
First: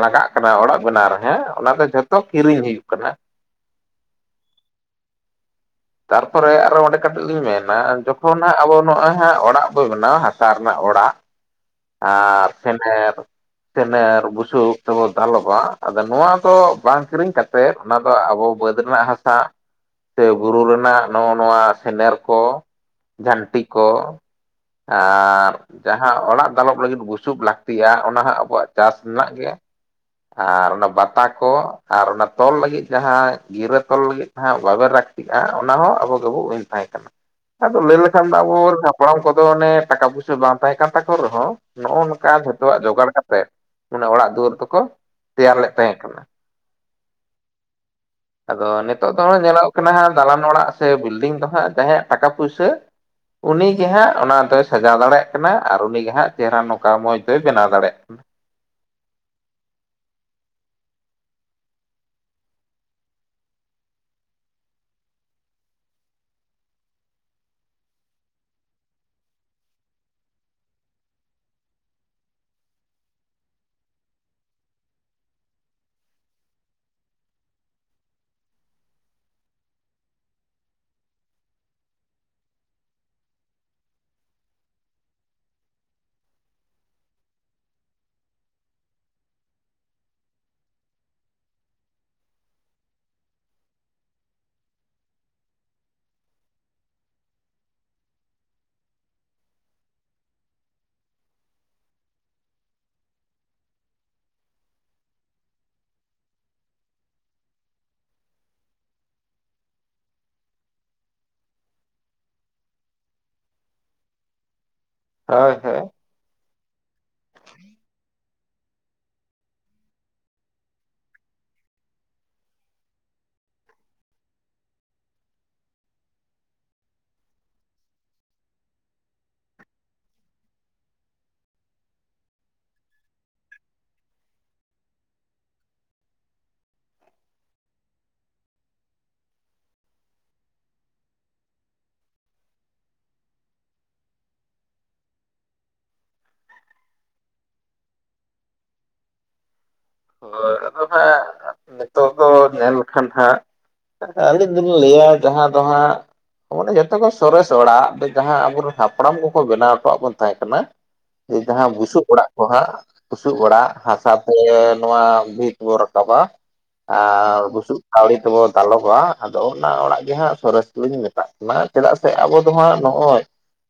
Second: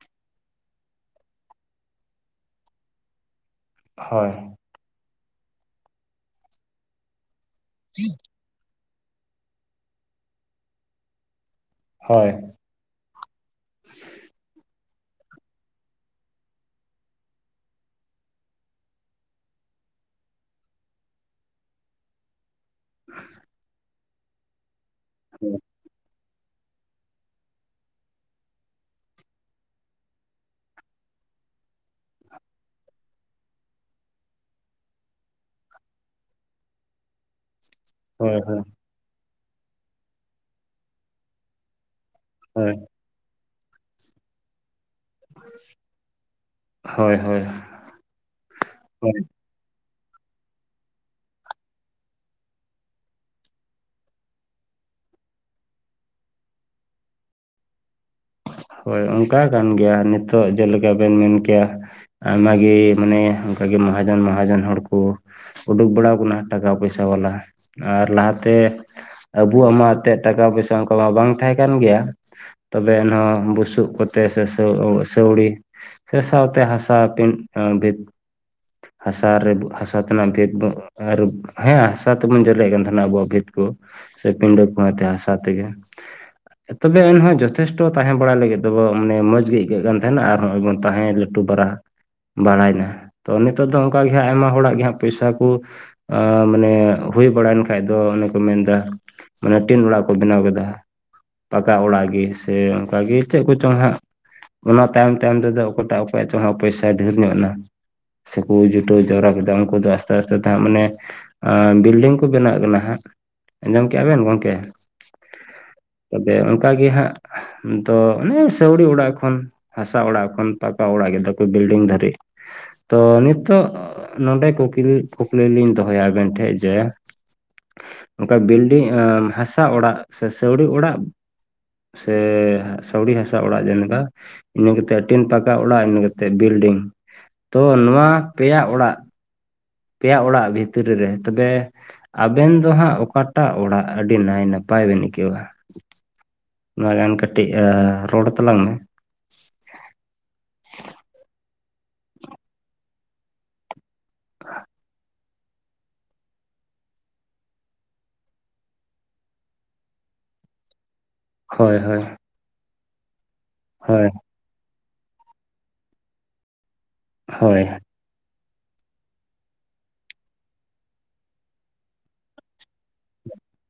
ᱞᱟᱜᱟᱜ ᱠᱟᱱᱟ ᱚᱲᱟᱜ ᱵᱮᱱᱟᱣ ᱨᱮ ᱦᱮᱸ ᱚᱱᱟ ᱫᱚ ᱡᱷᱚᱛᱚ ᱠᱤᱨᱤᱧ ᱦᱩᱭᱩᱜ ᱠᱟᱱᱟ ᱾ ᱦᱳᱭ, ᱛᱟᱨᱯᱚᱨᱮ ᱟᱨᱚ ᱚᱸᱰᱮ ᱠᱟᱹᱴᱤᱡ ᱞᱤᱧ ᱢᱮᱱᱟ ᱡᱚᱠᱷᱚᱱ ᱦᱟᱸᱜ ᱟᱵᱚ ᱱᱚᱣᱟ ᱦᱟᱸᱜ ᱚᱲᱟᱜ ᱵᱚ ᱵᱮᱱᱟᱣᱟ ᱦᱟᱥᱟ ᱨᱮᱱᱟᱜ ᱚᱲᱟᱜ ᱦᱳᱭ ᱟᱨ ᱯᱷᱮᱱᱮᱞ ᱥᱮᱱᱮᱨ ᱵᱩᱥᱩᱵ ᱛᱮᱵᱚ ᱫᱟᱞᱚᱵᱟ ᱟᱫᱚ ᱱᱚᱣᱟ ᱫᱚ ᱵᱟᱝ ᱠᱤᱨᱤᱧ ᱠᱟᱛᱮᱜ ᱥᱮ ᱚᱱᱟ ᱟᱵᱚ ᱵᱟᱹᱫᱽ ᱨᱮᱱᱟᱜ ᱦᱟᱥᱟ ᱥᱮ ᱵᱩᱨᱩ ᱨᱮᱱᱟᱜ ᱱᱚᱜᱚ ᱱᱚᱣᱟ ᱥᱮᱱᱮᱨ ᱠᱚ ᱡᱷᱟᱹᱱᱴᱤ ᱠᱚ ᱟᱨ ᱡᱟᱦᱟᱸ ᱚᱲᱟᱜ ᱫᱟᱞᱚᱵ ᱞᱟᱜᱤᱫ ᱵᱩᱥᱩᱵ ᱞᱟᱹᱠᱛᱤᱜ-ᱟ ᱚᱱᱟ ᱦᱟᱸᱜ ᱟᱵᱚᱣᱟᱜ ᱪᱟᱥ ᱨᱮᱱᱟᱜ ᱜᱮ ᱟᱨ ᱚᱱᱟ ᱵᱟᱛᱟ ᱠᱚ ᱟᱨ ᱚᱱᱟ ᱛᱚᱞ ᱞᱟᱹᱜᱤᱫ ᱡᱟᱦᱟᱸ ᱜᱤᱨᱟᱹ ᱛᱚᱞ ᱞᱟᱹᱜᱤᱫ ᱵᱟᱵᱮᱨ ᱞᱟᱹᱠᱛᱤᱜᱟ ᱚᱱᱟ ᱦᱚᱸ ᱟᱵᱚ ᱜᱮᱵᱚ ᱛᱟᱦᱮᱸ ᱟᱫᱚ ᱞᱟᱹᱭ ᱞᱮᱠᱷᱟᱱ ᱞᱮᱠᱷᱟᱱ ᱫᱚ ᱦᱳᱭ ᱟᱵᱚ ᱦᱟᱯᱲᱟᱢ ᱠᱚᱫᱚ ᱚᱱᱮ ᱴᱟᱠᱟ ᱵᱟᱝ ᱛᱟᱦᱮᱸ ᱠᱟᱱ ᱨᱮᱦᱚᱸ ᱱᱚᱜᱚ ᱱᱚᱝᱠᱟ ᱦᱳᱭ ᱡᱷᱚᱛᱚᱣᱟᱜ ᱡᱚᱜᱟᱲ ᱠᱟᱛᱮᱫ ᱢᱟᱱᱮ ᱚᱲᱟᱜ ᱫᱩᱣᱟᱹᱨ ᱫᱚᱠᱚ ᱛᱮᱭᱟᱨ ᱞᱮᱫ ᱛᱟᱦᱮᱸ ᱠᱟᱱᱟ ᱾ ᱦᱳᱭ ᱦᱳᱭ᱾ ᱟᱫᱚ ᱱᱤᱛᱚᱜ ᱫᱚ ᱦᱟᱜ ᱧᱮᱞᱚᱜ ᱠᱟᱱᱟ ᱦᱟᱸᱜ ᱫᱟᱞᱟᱱ ᱚᱲᱟᱜ ᱥᱮ ᱵᱤᱞᱰᱤᱝ ᱫᱚ ᱦᱟᱸᱜ ᱡᱟᱦᱟᱸᱭᱟᱜ ᱴᱟᱠᱟ ᱯᱩᱭᱥᱟᱹ ᱩᱱᱤ ᱜᱮ ᱦᱟᱸᱜ ᱚᱱᱟ ᱫᱚᱭ ᱥᱟᱡᱟᱣ ᱫᱟᱲᱮᱭᱟᱜ ᱠᱟᱱᱟ ᱟᱨ ᱩᱱᱤᱜᱮ ᱦᱟᱸᱜ ᱪᱮᱦᱨᱟ ᱱᱚᱝᱠᱟ ᱢᱚᱡᱽ ᱫᱚᱭ ᱵᱮᱱᱟᱣ ᱫᱟᱲᱮᱭᱟᱜ ᱠᱟᱱᱟ ᱾ ᱦᱳᱭ ᱚᱱᱠᱟ ᱠᱟᱱ ᱜᱮᱭᱟ ᱱᱤᱛᱚᱜ ᱡᱮᱞᱮᱠᱟ ᱵᱮᱱ ᱢᱮᱱ ᱠᱮᱜ-ᱟ ᱾ ᱟᱭᱢᱟ ᱜᱮ ᱢᱟᱱᱮ ᱚᱱᱠᱟᱜᱮ ᱢᱚᱦᱟᱡᱚᱱ ᱢᱚᱦᱟᱡᱚᱱ ᱦᱚᱲ ᱠᱚ ᱩᱰᱩᱠ ᱵᱟᱲᱟᱣ ᱠᱟᱱᱟ ᱴᱟᱠᱟ ᱯᱚᱭᱥᱟ ᱵᱟᱞᱟ ᱟᱨ ᱞᱟᱦᱟᱛᱮ ᱟᱵᱚᱣᱟᱜ ᱢᱟ ᱮᱱᱛᱮᱫ ᱴᱟᱠᱟ ᱯᱚᱭᱥᱟ ᱚᱱᱠᱟ ᱢᱟ ᱵᱟᱝ ᱛᱟᱦᱮᱸ ᱠᱟᱱ ᱜᱮᱭᱟ ᱛᱚᱵᱮ ᱮᱱᱦᱚᱸ ᱵᱩᱥᱩᱵ ᱠᱚᱛᱮ ᱥᱮ ᱥᱟᱹᱣᱲᱤ ᱥᱮ ᱥᱟᱶᱛᱮ ᱦᱟᱥᱟᱯᱤᱱ ᱵᱷᱤᱛ ᱦᱟᱥᱟ ᱨᱮ ᱦᱟᱥᱟ ᱛᱮᱱᱟᱜ ᱵᱷᱮᱫ ᱵᱩᱜ ᱟᱨᱩᱵ᱾ ᱦᱮᱸ ᱦᱟᱥᱟ ᱛᱮᱵᱚᱱ ᱡᱮᱞᱮᱫ ᱠᱟᱱ ᱛᱟᱦᱮᱱᱟ ᱟᱵᱚᱣᱟᱜ ᱵᱷᱤᱛ ᱠᱩ ᱥᱮ ᱯᱤᱰᱟᱹ ᱠᱚᱸ ᱮᱱᱛᱮ ᱦᱟᱥᱟ ᱛᱮᱜᱮ ᱾ ᱛᱚᱵᱮ ᱮᱱᱦᱚᱸ ᱡᱚᱛᱷᱮᱥᱴᱚ ᱛᱟᱦᱮᱱ ᱚᱲᱟᱜ ᱞᱟᱜᱤᱫ ᱫᱚᱵᱚ ᱢᱟᱱᱮ ᱢᱚᱡᱽ ᱜᱮ ᱟᱹᱭᱠᱟᱹᱜ ᱠᱟᱱ ᱛᱟᱦᱮᱱᱟ ᱟᱨ ᱱᱚᱜᱚᱭ ᱵᱚᱱ ᱛᱟᱦᱮᱸᱱᱟ ᱞᱟᱹᱴᱩ ᱯᱟᱨᱟ ᱾ ᱵᱟᱲᱟᱭᱱᱟ ᱛᱚ ᱱᱤᱛᱚᱜ ᱫᱚ ᱚᱱᱠᱟᱜ ᱜᱮ ᱦᱟᱸᱜ ᱟᱭᱢᱟ ᱦᱚᱲᱟᱜ ᱦᱟᱸᱜ ᱯᱚᱭᱥᱟ ᱠᱩ ᱢᱟᱱᱮ ᱦᱩᱭ ᱵᱟᱲᱟᱭᱮᱱ ᱠᱷᱟᱡ ᱫᱚ ᱚᱱᱮ ᱠᱚ ᱢᱮᱱᱫᱟ ᱾ ᱢᱟᱱᱮ ᱴᱤᱱ ᱚᱲᱟᱜ ᱠᱚ ᱵᱮᱱᱟᱣ ᱠᱮᱫᱟ ᱯᱟᱠᱟ ᱚᱲᱟᱜ ᱜᱮ ᱥᱮ ᱵᱷᱟᱜᱮ ᱪᱮᱫ ᱠᱚᱪᱚᱝ ᱦᱟᱸᱜ? ᱚᱱᱟ ᱛᱟᱭᱚᱢ ᱛᱟᱭᱚᱢ ᱛᱮᱫᱚ ᱚᱠᱚᱭᱴᱟᱜ ᱚᱠᱚᱭᱟᱜ ᱪᱚᱝ ᱦᱟᱸᱜ ᱯᱚᱭᱥᱟᱭ ᱰᱷᱮᱨ ᱧᱚᱜ ᱮᱱᱟ? ᱥᱮᱠᱚ ᱡᱩᱴᱟᱹᱣ ᱡᱟᱣᱨᱟ ᱠᱮᱫᱟ ᱩᱱᱠᱩ ᱫᱚ ᱟᱥᱛᱮ ᱟᱥᱛᱮ ᱛᱮ ᱦᱟᱸᱜ ᱢᱟᱱᱮ ᱮ ᱵᱤᱞᱰᱤᱝ ᱠᱚ ᱵᱮᱱᱟᱜ ᱠᱟᱱᱟ ᱦᱟᱸᱜ, ᱟᱸᱡᱚᱢ ᱠᱮᱜᱼᱟ ᱵᱮᱱ ᱜᱚᱢᱠᱮ? ᱦᱳᱭ ᱦᱳᱭ᱾ ᱛᱚᱵᱮ ᱚᱱᱠᱟᱜᱮ ᱦᱟᱸᱜ ᱛᱚ ᱚᱱᱮ ᱥᱟᱹᱣᱲᱤ ᱚᱲᱟᱜ ᱠᱷᱚᱱ ᱦᱟᱥᱟ ᱚᱲᱟᱜ ᱠᱷᱚᱱ ᱯᱟᱠᱟ ᱚᱲᱟᱜ ᱠᱮᱫᱟ ᱠᱚ ᱵᱤᱞᱰᱤᱝ ᱫᱷᱟᱹᱨᱤᱡ᱾ ᱛᱚ ᱱᱤᱛᱚᱜ ᱱᱚᱰᱮ ᱠᱩᱠᱤᱞ ᱠᱩᱠᱞᱤ ᱞᱤᱧ ᱫᱚᱦᱚᱭᱟ ᱟᱵᱮᱱ ᱴᱷᱮᱡ ᱡᱮ ᱚᱱᱠᱟ ᱵᱤᱞᱰᱤᱝ ᱮ ᱦᱟᱥᱟ ᱚᱲᱟᱜ ᱥᱮ ᱥᱟᱹᱣᱲᱤ ᱚᱲᱟᱜ ᱥᱮ ᱥᱟᱣᱲᱤ ᱦᱟᱥᱟ ᱚᱲᱟᱜ ᱡᱮᱱ ᱞᱮᱠᱟ ᱤᱱᱟᱹ ᱠᱟᱛᱮᱜ ᱴᱤᱱ ᱯᱟᱠᱟ ᱚᱲᱟᱜ ᱤᱱᱟᱹ ᱠᱟᱛᱮᱜ ᱵᱤᱞᱰᱤᱝ ᱛᱚ ᱱᱚᱣᱟ ᱯᱮᱭᱟ ᱚᱲᱟᱜ, ᱯᱮᱭᱟ ᱚᱲᱟᱜ ᱵᱷᱤᱛᱨᱤ ᱨᱮ, ᱛᱚᱵᱮ ᱟᱵᱮᱱ ᱫᱚ ᱦᱟᱸᱜ ᱚᱠᱟᱴᱟᱜ ᱚᱲᱟᱜ ᱟᱹᱰᱤ ᱱᱟᱭ ᱱᱟᱯᱟᱭ ᱵᱮᱱ ᱟᱹᱭᱠᱟᱹᱣᱟ? ᱢᱟᱲᱟᱱ ᱠᱟᱹᱴᱤᱡ ᱨᱚᱲ ᱟᱛᱟᱞᱟᱝ ᱢᱮ᱾ ᱦᱳᱭ ᱟᱫᱚ ᱦᱟᱸᱜ ᱱᱤᱛᱚᱜ ᱫᱚ ᱧᱮᱞ ᱞᱮᱠᱷᱟᱱ ᱦᱟᱸᱜ ᱟᱹᱞᱤᱧ ᱫᱩᱱᱤᱧ ᱞᱟᱹᱭᱟ ᱡᱟᱦᱟᱸ ᱫᱚ ᱦᱟᱸᱜ ᱚᱱᱮ ᱡᱷᱚᱛᱚ ᱠᱷᱚᱱ ᱥᱚᱨᱮᱥ ᱚᱲᱟᱜ ᱡᱟᱦᱟᱸ ᱟᱵᱚᱨᱮᱱ ᱦᱟᱯᱲᱟᱢ ᱠᱚᱠᱚ ᱵᱮᱱᱟᱣ ᱦᱚᱴᱚᱣᱟᱜ ᱵᱚᱱ ᱛᱟᱦᱮᱸ ᱠᱟᱱᱟ [UNINTELLIGIBLE] ᱮ ᱡᱟᱦᱟᱸ ᱦᱳᱭ ᱵᱩᱥᱩᱵ ᱚᱲᱟᱜ ᱠᱚ ᱦᱟᱸᱜ, ᱵᱩᱥᱩᱵ ᱚᱲᱟᱜ, ᱦᱳᱭ ᱦᱟᱥᱟ ᱛᱮ ᱱᱚᱣᱟ ᱵᱷᱤᱛ ᱵᱚᱱ ᱨᱟᱠᱟᱵᱟ ᱟᱨ ᱦᱳᱭ ᱵᱩᱥᱩᱵ ᱠᱟᱹᱣᱲᱤ ᱛᱮᱵᱚᱱ ᱫᱟᱞᱚᱵᱼᱟ᱾ ᱟᱫᱚ ᱚᱱᱟ ᱚᱲᱟᱜ ᱜᱮ ᱦᱟᱸᱜ ᱥᱚᱨᱮᱥ ᱫᱩᱞᱤᱧ ᱢᱮᱛᱟᱜ ᱠᱟᱱᱟ᱾ ᱪᱮᱫᱟᱜ ᱥᱮ ᱟᱵᱚ ᱫᱚ ᱦᱟᱸᱜ ᱱᱚᱜᱼᱚᱭ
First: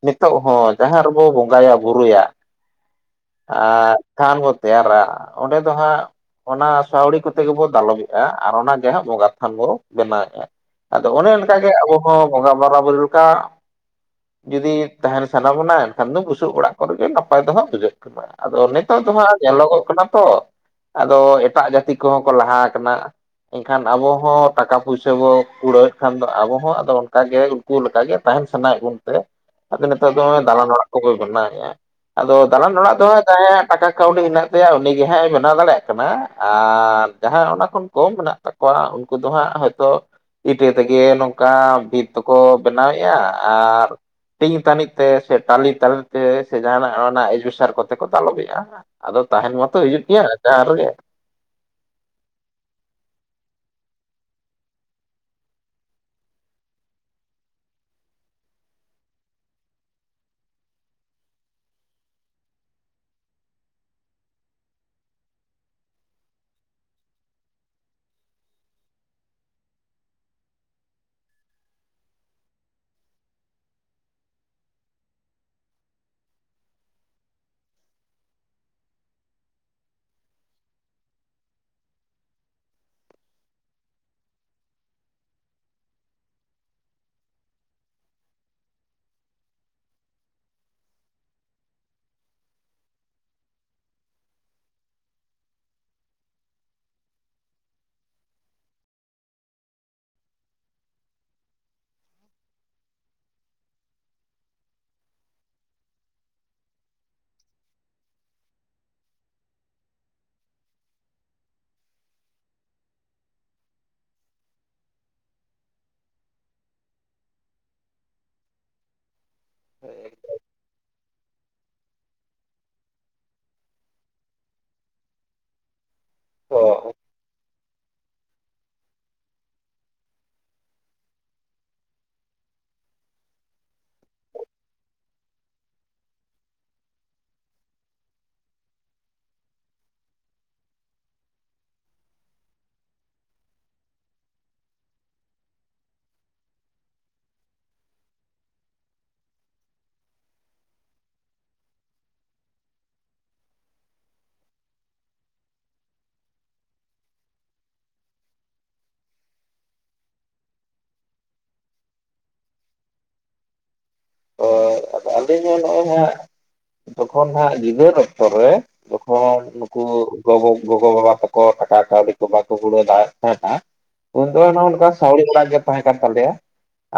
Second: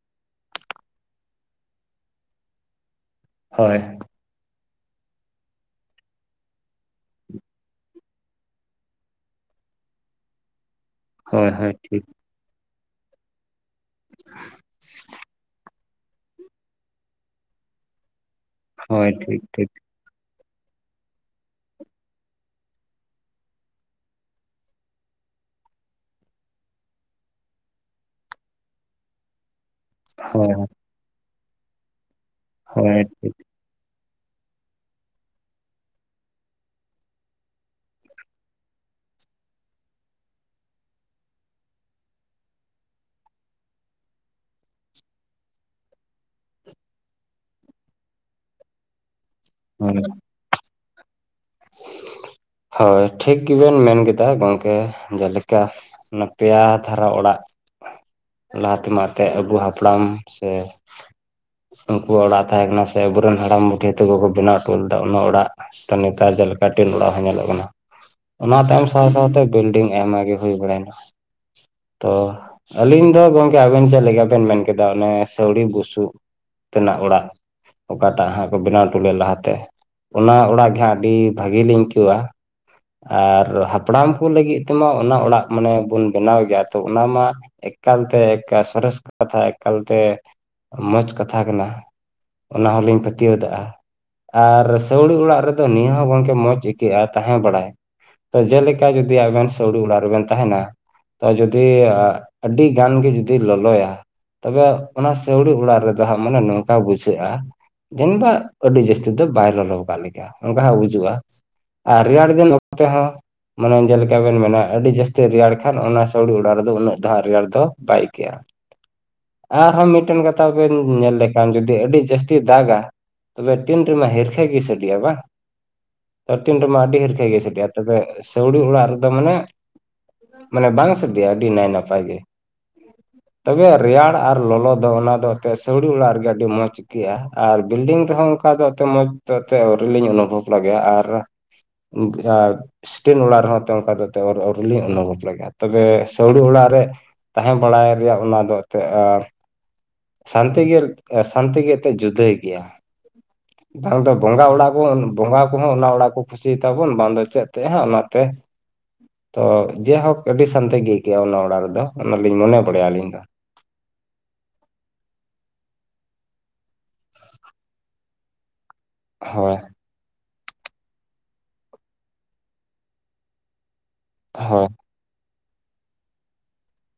ᱱᱤᱛᱚᱜ ᱦᱚᱸ ᱡᱟᱦᱟᱸ ᱨᱮᱵᱚ ᱵᱚᱸᱜᱟᱭᱟ ᱵᱩᱨᱩᱭᱟ ᱥᱮ ᱦᱳᱭ ᱟᱨ ᱛᱷᱟᱱ ᱵᱚᱱ ᱛᱮᱭᱟᱨᱟ ᱚᱸᱰᱮ ᱫᱚ ᱦᱟᱸᱜ ᱚᱱᱟ ᱥᱟᱹᱣᱲᱤ ᱠᱚᱛᱮ ᱜᱮᱵᱚᱱ ᱫᱟᱞᱚᱵᱮᱫ-ᱟ ᱟᱨ ᱚᱱᱟ ᱜᱮ ᱦᱟᱸᱜ ᱵᱚᱸᱜᱟ ᱛᱷᱟᱱ ᱵᱚ ᱵᱮᱱᱟᱣᱮᱫᱼᱟ᱾ ᱟᱫᱚ ᱚᱱᱮ ᱦᱳᱭ ᱚᱱᱠᱟ ᱜᱮ ᱦᱳᱭ ᱟᱵᱚ ᱴᱷᱤᱠ ᱦᱚᱸ ᱵᱚᱸᱜᱟ ᱵᱟᱨᱟ ᱵᱟᱨᱤ ᱞᱮᱠᱟ ᱡᱩᱫᱤ ᱛᱟᱦᱮᱱ ᱥᱟᱱᱟ ᱵᱚᱱᱟ ᱮᱱᱠᱷᱟᱱ ᱫᱚ ᱵᱩᱥᱩᱵ ᱚᱲᱟᱜ ᱠᱚᱨᱮ ᱜᱮ ᱱᱟᱯᱟᱭ ᱫᱚ ᱦᱟᱸᱜ ᱵᱩᱡᱷᱟᱹᱜ᱾ ᱠᱮᱢᱟ ᱟᱫᱚ ᱱᱮᱛᱟᱨ ᱦᱳᱭ ᱫᱚ ᱦᱟᱸᱜ ᱴᱷᱤᱠ ᱴᱷᱤᱠ ᱧᱮᱞᱚᱜᱚᱜ ᱠᱟᱱᱟ ᱛᱚ ᱟᱫᱚ ᱮᱴᱟᱜ ᱡᱟᱹᱛᱤ ᱠᱚᱦᱚᱸ ᱠᱚ ᱞᱟᱦᱟ ᱟᱠᱟᱱᱟ᱾ ᱮᱱᱠᱷᱟᱱ ᱟᱵᱚ ᱦᱚᱸ ᱴᱟᱠᱟ ᱯᱩᱭᱥᱟᱹ ᱵᱚ ᱠᱩᱲᱟᱹᱣᱮᱫ ᱠᱷᱟᱱ ᱫᱚ ᱟᱵᱚ ᱦᱚᱸ ᱟᱫᱚ ᱚᱱᱠᱟ ᱜᱮ ᱠᱩ ᱞᱮᱠᱟ ᱜᱮ ᱛᱟᱦᱮᱱ ᱥᱟᱱᱟᱭᱮᱫ ᱵᱚᱱ ᱛᱮ ᱟᱫᱚ ᱱᱮᱛᱟᱨ ᱫᱚ ᱦᱚᱸᱜ-ᱚᱭ ᱦᱳᱭ ᱫᱟᱞᱟᱱ ᱚᱲᱟᱜ ᱠᱚᱜᱮ ᱵᱮᱱᱟᱣᱮᱫ-ᱟ, ᱟᱫᱚ ᱫᱟᱞᱟᱱ ᱚᱲᱟᱜ ᱦᱳᱭ ᱫᱚ ᱦᱟᱸᱜ ᱴᱷᱤᱠ ᱡᱟᱦᱟᱸᱭᱟᱜ ᱴᱟᱠᱟ ᱠᱟᱹᱣᱰᱤ ᱦᱮᱱᱟᱜ ᱛᱟᱭᱟ ᱩᱱᱤᱜᱮ ᱦᱟᱸᱜ-ᱮ ᱵᱮᱱᱟᱣ ᱫᱟᱲᱮᱭᱟᱜ ᱠᱟᱱᱟ ᱟᱨ ᱡᱟᱦᱟᱸᱭ ᱚᱱᱟ ᱠᱷᱚᱱ ᱠᱚᱢ ᱢᱮᱱᱟᱜ ᱛᱟᱠᱚᱣᱟ ᱩᱱᱠᱩ ᱫᱚ ᱦᱟᱸᱜ ᱦᱚᱭᱛᱚ ᱤᱴᱟᱹ ᱛᱮᱜᱮ ᱱᱚᱝᱠᱟ ᱵᱷᱤᱛ ᱫᱚᱠᱚ ᱵᱮᱱᱟᱣᱮᱫ-ᱟ ᱟᱨ ᱴᱤᱧ ᱛᱟᱹᱱᱤᱡ ᱛᱮ ᱥᱮ ᱴᱟᱞᱤ ᱛᱟᱹᱱᱤᱡ ᱛᱮ ᱥᱮ ᱡᱟᱦᱟᱱᱟᱜ ᱚᱱᱮ ᱚᱱᱟ ᱮᱡᱵᱮᱥᱴᱟᱨ ᱠᱚᱛᱮ ᱠᱚ ᱫᱟᱞᱚᱵᱮᱜ-ᱟ᱾ ᱟᱫᱚ ᱛᱟᱦᱮᱱ ᱢᱟᱛᱚ ᱦᱳᱭ ᱦᱩᱭᱩᱜ ᱜᱮᱭᱟ ᱡᱟᱦᱟᱸ ᱨᱮᱜᱮ᱾ ᱦᱳᱭ ᱴᱷᱤᱠ ᱜᱮᱵᱮᱱ ᱢᱮᱱ ᱠᱮᱫᱟ ᱜᱚᱝᱠᱮ ᱡᱮᱞᱮᱠᱟ ᱚᱱᱟ ᱯᱮᱭᱟ ᱫᱷᱟᱨᱟ ᱚᱲᱟᱜ ᱞᱟᱦᱟ ᱛᱮᱢᱟ ᱮᱛᱮᱜ ᱟᱵᱩ ᱦᱟᱯᱲᱟᱢ ᱥᱮ ᱩᱱᱠᱩᱣᱟᱜ ᱚᱲᱟᱜ ᱛᱟᱦᱮᱸ ᱠᱟᱱᱟ ᱥᱮ ᱟᱵᱚᱨᱮᱱ ᱦᱟᱲᱟᱢ ᱵᱩᱰᱦᱷᱤ ᱛᱟᱠᱚ ᱠᱚ ᱵᱮᱱᱟᱣ ᱦᱚᱴᱚ ᱞᱮᱫᱟ ᱚᱱᱟ ᱚᱲᱟᱜ ᱛᱚ ᱱᱤᱛ ᱛᱟᱨ ᱡᱮᱞᱮᱠᱟ ᱴᱤᱱ ᱚᱲᱟᱜ ᱦᱚᱸ ᱧᱮᱞᱚᱜ ᱠᱟᱱᱟ᱾ ᱚᱱᱟ ᱛᱟᱭᱚᱢ ᱥᱟᱶ ᱥᱟᱶᱛᱮ ᱵᱤᱞᱰᱤᱝ ᱟᱭᱢᱟ ᱜᱮ ᱦᱩᱭ ᱵᱟᱲᱟᱭᱮᱱᱟ᱾ ᱛᱚ ᱟᱹᱞᱤᱧ ᱫᱚ ᱜᱚᱢᱠᱮ ᱟᱵᱮᱱ ᱪᱮᱫ ᱞᱮᱠᱟ ᱵᱮᱱ ᱢᱮᱱ ᱠᱮᱫᱟ ᱚᱱᱮ ᱥᱟᱹᱣᱲᱤ ᱵᱩᱥᱩᱵ ᱛᱮᱱᱟᱜ ᱚᱲᱟᱜ ᱚᱠᱟᱴᱟᱜ ᱦᱟᱸᱜ ᱠᱚ ᱵᱮᱱᱟᱣ ᱦᱚᱴᱚ ᱞᱮᱜ ᱞᱟᱦᱟᱛᱮ ᱚᱱᱟ ᱚᱲᱟᱜ ᱜᱮ ᱦᱟᱸᱜ ᱟᱹᱰᱤ ᱵᱷᱟᱜᱮ ᱞᱤᱧ ᱟᱹᱭᱠᱟᱹᱣᱟ᱾ ᱟᱨ ᱦᱟᱯᱲᱟᱢ ᱠᱚ ᱞᱟᱹᱜᱤᱫ ᱛᱮᱢᱟ ᱚᱱᱟ ᱚᱲᱟᱜ ᱢᱟᱱᱮ ᱵᱚᱱ ᱵᱮᱱᱟᱣ ᱜᱮᱭᱟ ᱛᱚ ᱚᱱᱟ ᱢᱟ ᱮᱠᱟᱞᱛᱮ ᱮᱠ ᱥᱚᱨᱮᱥ ᱠᱟᱛᱷᱟ ᱮᱠᱟᱞᱛᱮ ᱢᱚᱡᱽ ᱠᱟᱛᱷᱟ ᱠᱟᱱᱟ᱾ ᱚᱱᱟ ᱦᱚᱸᱞᱤᱧ ᱯᱟᱹᱛᱭᱟᱹᱣᱫᱟ-ᱟ ᱟᱨ ᱥᱟᱹᱣᱲᱤ ᱚᱲᱟᱜ ᱨᱮᱫ ᱫᱚ ᱱᱤᱭᱟᱹ ᱦᱚᱸ ᱜᱚᱝᱠᱮ ᱢᱚᱸᱡᱽ ᱟᱹᱭᱠᱟᱹᱜ-ᱟ ᱛᱟᱦᱮᱸ ᱵᱟᱲᱟᱭᱟ᱾ ᱛᱚ ᱡᱮᱞᱮᱠᱟ ᱡᱩᱫᱤ ᱟᱵᱮᱱ ᱥᱟᱹᱣᱲᱤ ᱚᱲᱟᱜ ᱨᱮᱵᱮᱱ ᱛᱟᱦᱮᱱᱟ᱾ ᱛᱚ ᱡᱩᱫᱤ ᱟ ᱟᱹᱰᱤ ᱜᱟᱱ ᱜᱮ ᱡᱩᱫᱤ ᱞᱚᱞᱚᱭᱟ ᱛᱚᱵᱮ ᱚᱱᱟ ᱥᱟᱹᱣᱲᱤ ᱚᱲᱟᱜ ᱨᱮᱫᱚ ᱦᱟᱸᱜ ᱢᱟᱱᱮ ᱱᱚᱝᱠᱟ ᱵᱩᱡᱷᱟᱹᱜᱼᱟ ᱡᱟᱱᱤᱵᱟ ᱟᱹᱰᱤ ᱡᱟᱹᱥᱛᱤ ᱫᱚ ᱵᱟᱭ ᱞᱚᱞᱚ ᱟᱠᱟᱜ ᱞᱮᱠᱟ, ᱚᱱᱠᱟ ᱦᱚᱸ ᱵᱩᱡᱩᱜᱼᱟ᱾ ᱟᱨ ᱨᱮᱭᱟᱲ ᱫᱤᱱ ᱚᱠᱛᱮ ᱦᱚᱸ ᱢᱟᱱᱮ ᱡᱮᱞᱮᱠᱟ ᱵᱮᱱ ᱢᱮᱱᱟ ᱟᱹᱰᱤ ᱡᱟᱹᱥᱛᱤ ᱨᱮᱭᱟᱲ ᱠᱷᱟᱱ ᱚᱱᱟ ᱥᱟᱹᱣᱲᱤ ᱚᱲᱟᱜ ᱨᱮᱫᱚ ᱩᱱᱟᱹᱜ ᱫᱚ ᱦᱟᱜ ᱨᱮᱭᱟᱲ ᱫᱚ ᱵᱟᱹᱭᱠᱟᱹᱜᱼᱟ᱾ ᱟᱨᱦᱚᱸ ᱢᱤᱫᱴᱮᱱ ᱠᱟᱛᱷᱟ ᱵᱮᱱ ᱧᱮᱞ ᱞᱮᱠᱷ ᱠᱟᱱ ᱡᱩᱫᱤ ᱟᱹᱰᱤ ᱡᱟᱹᱥᱛᱤ ᱫᱟᱜᱟ ᱛᱚᱵᱮ ᱴᱤᱱ ᱨᱮᱢᱟ ᱦᱤᱨᱠᱷᱟᱹ ᱜᱮ ᱥᱟᱰᱮᱤᱭᱟ ᱵᱟᱝ᱾ ᱛᱚ ᱴᱤᱱ ᱨᱮᱢᱟ ᱟᱹᱰᱤ ᱦᱤᱨᱠᱷᱟᱹ ᱜᱮ ᱵᱩᱡᱷᱟᱹᱣᱟ ᱛᱚᱵᱮ ᱥᱟᱹᱣᱲᱤ ᱚᱲᱟᱜ ᱨᱮᱫᱚ ᱢᱟᱱᱮ ᱢᱟᱱᱮ ᱵᱟᱝ ᱥᱟᱰᱮᱤᱭᱟ ᱟᱹᱰᱤ ᱱᱟᱭ ᱱᱟᱯᱟᱭ ᱜᱮ᱾ ᱛᱚᱵᱮ ᱨᱮᱭᱟᱲ ᱟᱨ ᱞᱚᱞᱚ ᱫᱚ ᱚᱱᱟ ᱫᱚ ᱮᱛᱮᱜ ᱥᱟᱹᱣᱲᱤ ᱚᱲᱟᱜ ᱨᱮᱜᱮ ᱟᱹᱰᱤ ᱢᱚᱸᱡᱽ ᱠᱮ-ᱟ ᱟᱨ ᱵᱤᱞᱰᱤᱝ ᱨᱮᱦᱚᱸ ᱚᱱᱠᱟ ᱫᱚ ᱮᱛᱮ ᱢᱚᱸᱡᱽ ᱫᱟ ᱮᱛᱮ ᱟᱹᱣᱨᱤᱞᱤᱧ ᱚᱱᱩᱵᱷᱚᱵ ᱞᱟᱜᱟᱭᱟ ᱟᱨ [UNINTELLIGIBLE] ᱥᱴᱮᱱ ᱚᱲᱟᱜ ᱨᱮᱦᱚᱸ ᱮᱛᱮ ᱚᱱᱠᱟ ᱫᱚ ᱮᱛᱮ ᱟ ᱥᱣᱨᱤᱞᱤᱧ ᱚᱱᱩᱵᱷᱚᱵ ᱞᱮᱜᱭᱟ᱾ ᱛᱚᱵᱮ ᱥᱟᱹᱣᱲᱤ ᱚᱲᱟᱜ ᱨᱮ ᱛᱟᱦᱮᱸ ᱵᱟᱲᱟᱭ ᱨᱮᱭᱟᱜ ᱚᱱᱟᱫᱚ ᱮᱱᱛᱮ ᱟᱨ ᱥᱟᱱᱛᱤ ᱜᱮ ᱥᱟᱱᱛᱤ ᱜᱮ ᱛᱮᱫ ᱡᱩᱫᱟᱹᱭ ᱜᱮᱭᱟ᱾ ᱱᱚᱣᱟ ᱫᱚ ᱵᱚᱸᱜᱟ ᱚᱲᱟᱜ ᱵᱚᱱ ᱵᱚᱸᱜᱟ ᱠᱚᱦᱚᱸ ᱚᱱᱟ ᱚᱲᱟᱜ ᱠᱚ ᱠᱩᱥᱤᱭᱟ ᱛᱟᱵᱚᱱ ᱵᱟᱝ ᱫᱚ ᱪᱮᱫ ᱛᱮᱜ ᱚᱱᱟᱛᱮ ᱛᱚ ᱡᱮᱦᱳᱠ ᱟᱹᱰᱤ ᱥᱟᱱᱛᱤ ᱜᱮ ᱟᱹᱭᱠᱟᱹᱜ-ᱟ ᱚᱱᱟ ᱚᱲᱟᱜ ᱨᱮᱫᱚ ᱚᱱᱟᱞᱤᱧ ᱢᱚᱱᱮ ᱵᱟᱲᱟᱭᱟ ᱟᱹᱞᱤᱧ ᱫᱚ᱾ ᱫᱚ ᱟᱫᱚ ᱟᱹᱞᱤᱧ ᱦᱚᱸ ᱱᱚᱜᱼᱚᱭ ᱦᱟᱸᱜ ᱡᱚᱠᱷᱚᱱ ᱦᱟᱸᱜ ᱜᱤᱫᱟᱹᱨ ᱚᱠᱛᱚᱨ ᱨᱮ ᱡᱚᱠᱷᱚᱱ ᱦᱳᱭ ᱱᱩᱠᱩ ᱦᱚᱸ ᱜᱚᱜᱚ ᱵᱟᱵᱟ ᱛᱟᱠᱚ ᱴᱟᱠᱟ ᱠᱟᱹᱣᱰᱤ ᱠᱚ ᱵᱟᱠᱚ ᱦᱩᱲᱟᱹ ᱫᱟᱲ ᱛᱟᱦᱮᱸ ᱛᱟᱸᱦᱮᱫᱟ ᱩᱱᱫᱚ ᱱᱚᱜ ᱦᱳᱭ ᱱᱚᱝᱠᱟ ᱥᱟᱣᱲᱤ ᱚᱲᱟᱜ ᱜᱮ ᱛᱟᱦᱮᱸ ᱠᱟᱱ ᱛᱟᱞᱮᱭᱟ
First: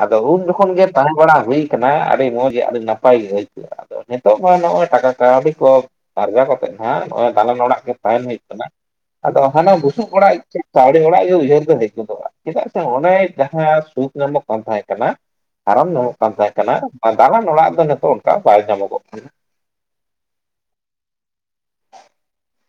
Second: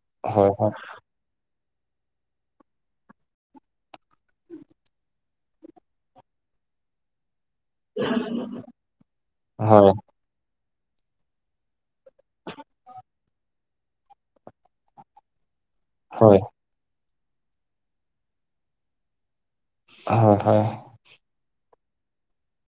ᱟᱫᱚ ᱩᱱ ᱦᱳᱭ ᱡᱚᱠᱷᱚᱱ ᱦᱳᱭ ᱜᱮ ᱛᱟᱦᱮ ᱵᱟᱲᱟ ᱦᱩᱭ ᱠᱟᱱᱟ ᱟᱹᱰᱤ ᱢᱚᱡᱽ ᱟᱹᱰᱤ ᱱᱟᱯᱟᱭ ᱜᱮ ᱟᱹᱭᱠᱟᱹᱜᱼᱟ᱾ ᱟᱫᱚ ᱱᱤᱛᱚᱜ ᱢᱟ ᱱᱚᱜᱼᱚᱭ ᱴᱟᱠᱟ ᱠᱟᱹᱣᱰᱤ ᱠᱚ ᱟᱨᱡᱟᱣ ᱠᱟᱛᱮᱫ ᱱᱟᱸᱜ ᱱᱚᱜᱼᱚᱭ ᱛᱟᱞᱮ ᱚᱲᱟᱜ ᱛᱟᱦᱮᱱ ᱦᱩᱭᱩᱜ ᱠᱟᱱᱟ, ᱟᱫᱚ ᱦᱟᱱᱟ ᱦᱳᱭ ᱵᱩᱥᱩᱵ ᱚᱲᱟᱜ ᱤᱪᱟᱹ ᱥᱟᱹᱣᱲᱤ ᱚᱲᱟᱜ ᱜᱮ ᱩᱭᱦᱟᱹᱨ ᱫᱚ ᱦᱮᱡ ᱜᱚᱫᱚᱜᱼᱟ, ᱪᱮᱫᱟᱜ ᱥᱮ ᱚᱸᱰᱮ ᱡᱟᱸᱦᱟᱸ ᱥᱩᱠ ᱧᱟᱢᱚᱜ ᱠᱟᱱ ᱛᱟᱦᱮᱸ ᱠᱟᱱᱟ ᱠᱟᱨᱚᱱ ᱧᱟᱢᱚᱜ ᱠᱟᱱ ᱦᱳᱭ ᱠᱟᱱᱟ ᱫᱟᱞᱟᱱ ᱚᱲᱟᱜ ᱨᱮᱫᱚ ᱱᱤᱛᱚᱜ ᱚᱱᱠᱟ ᱵᱟᱭ ᱧᱟᱢᱚᱜᱚᱜ ᱠᱟᱱᱟ᱾ ᱦᱳᱭᱻᱦᱳᱭ᱾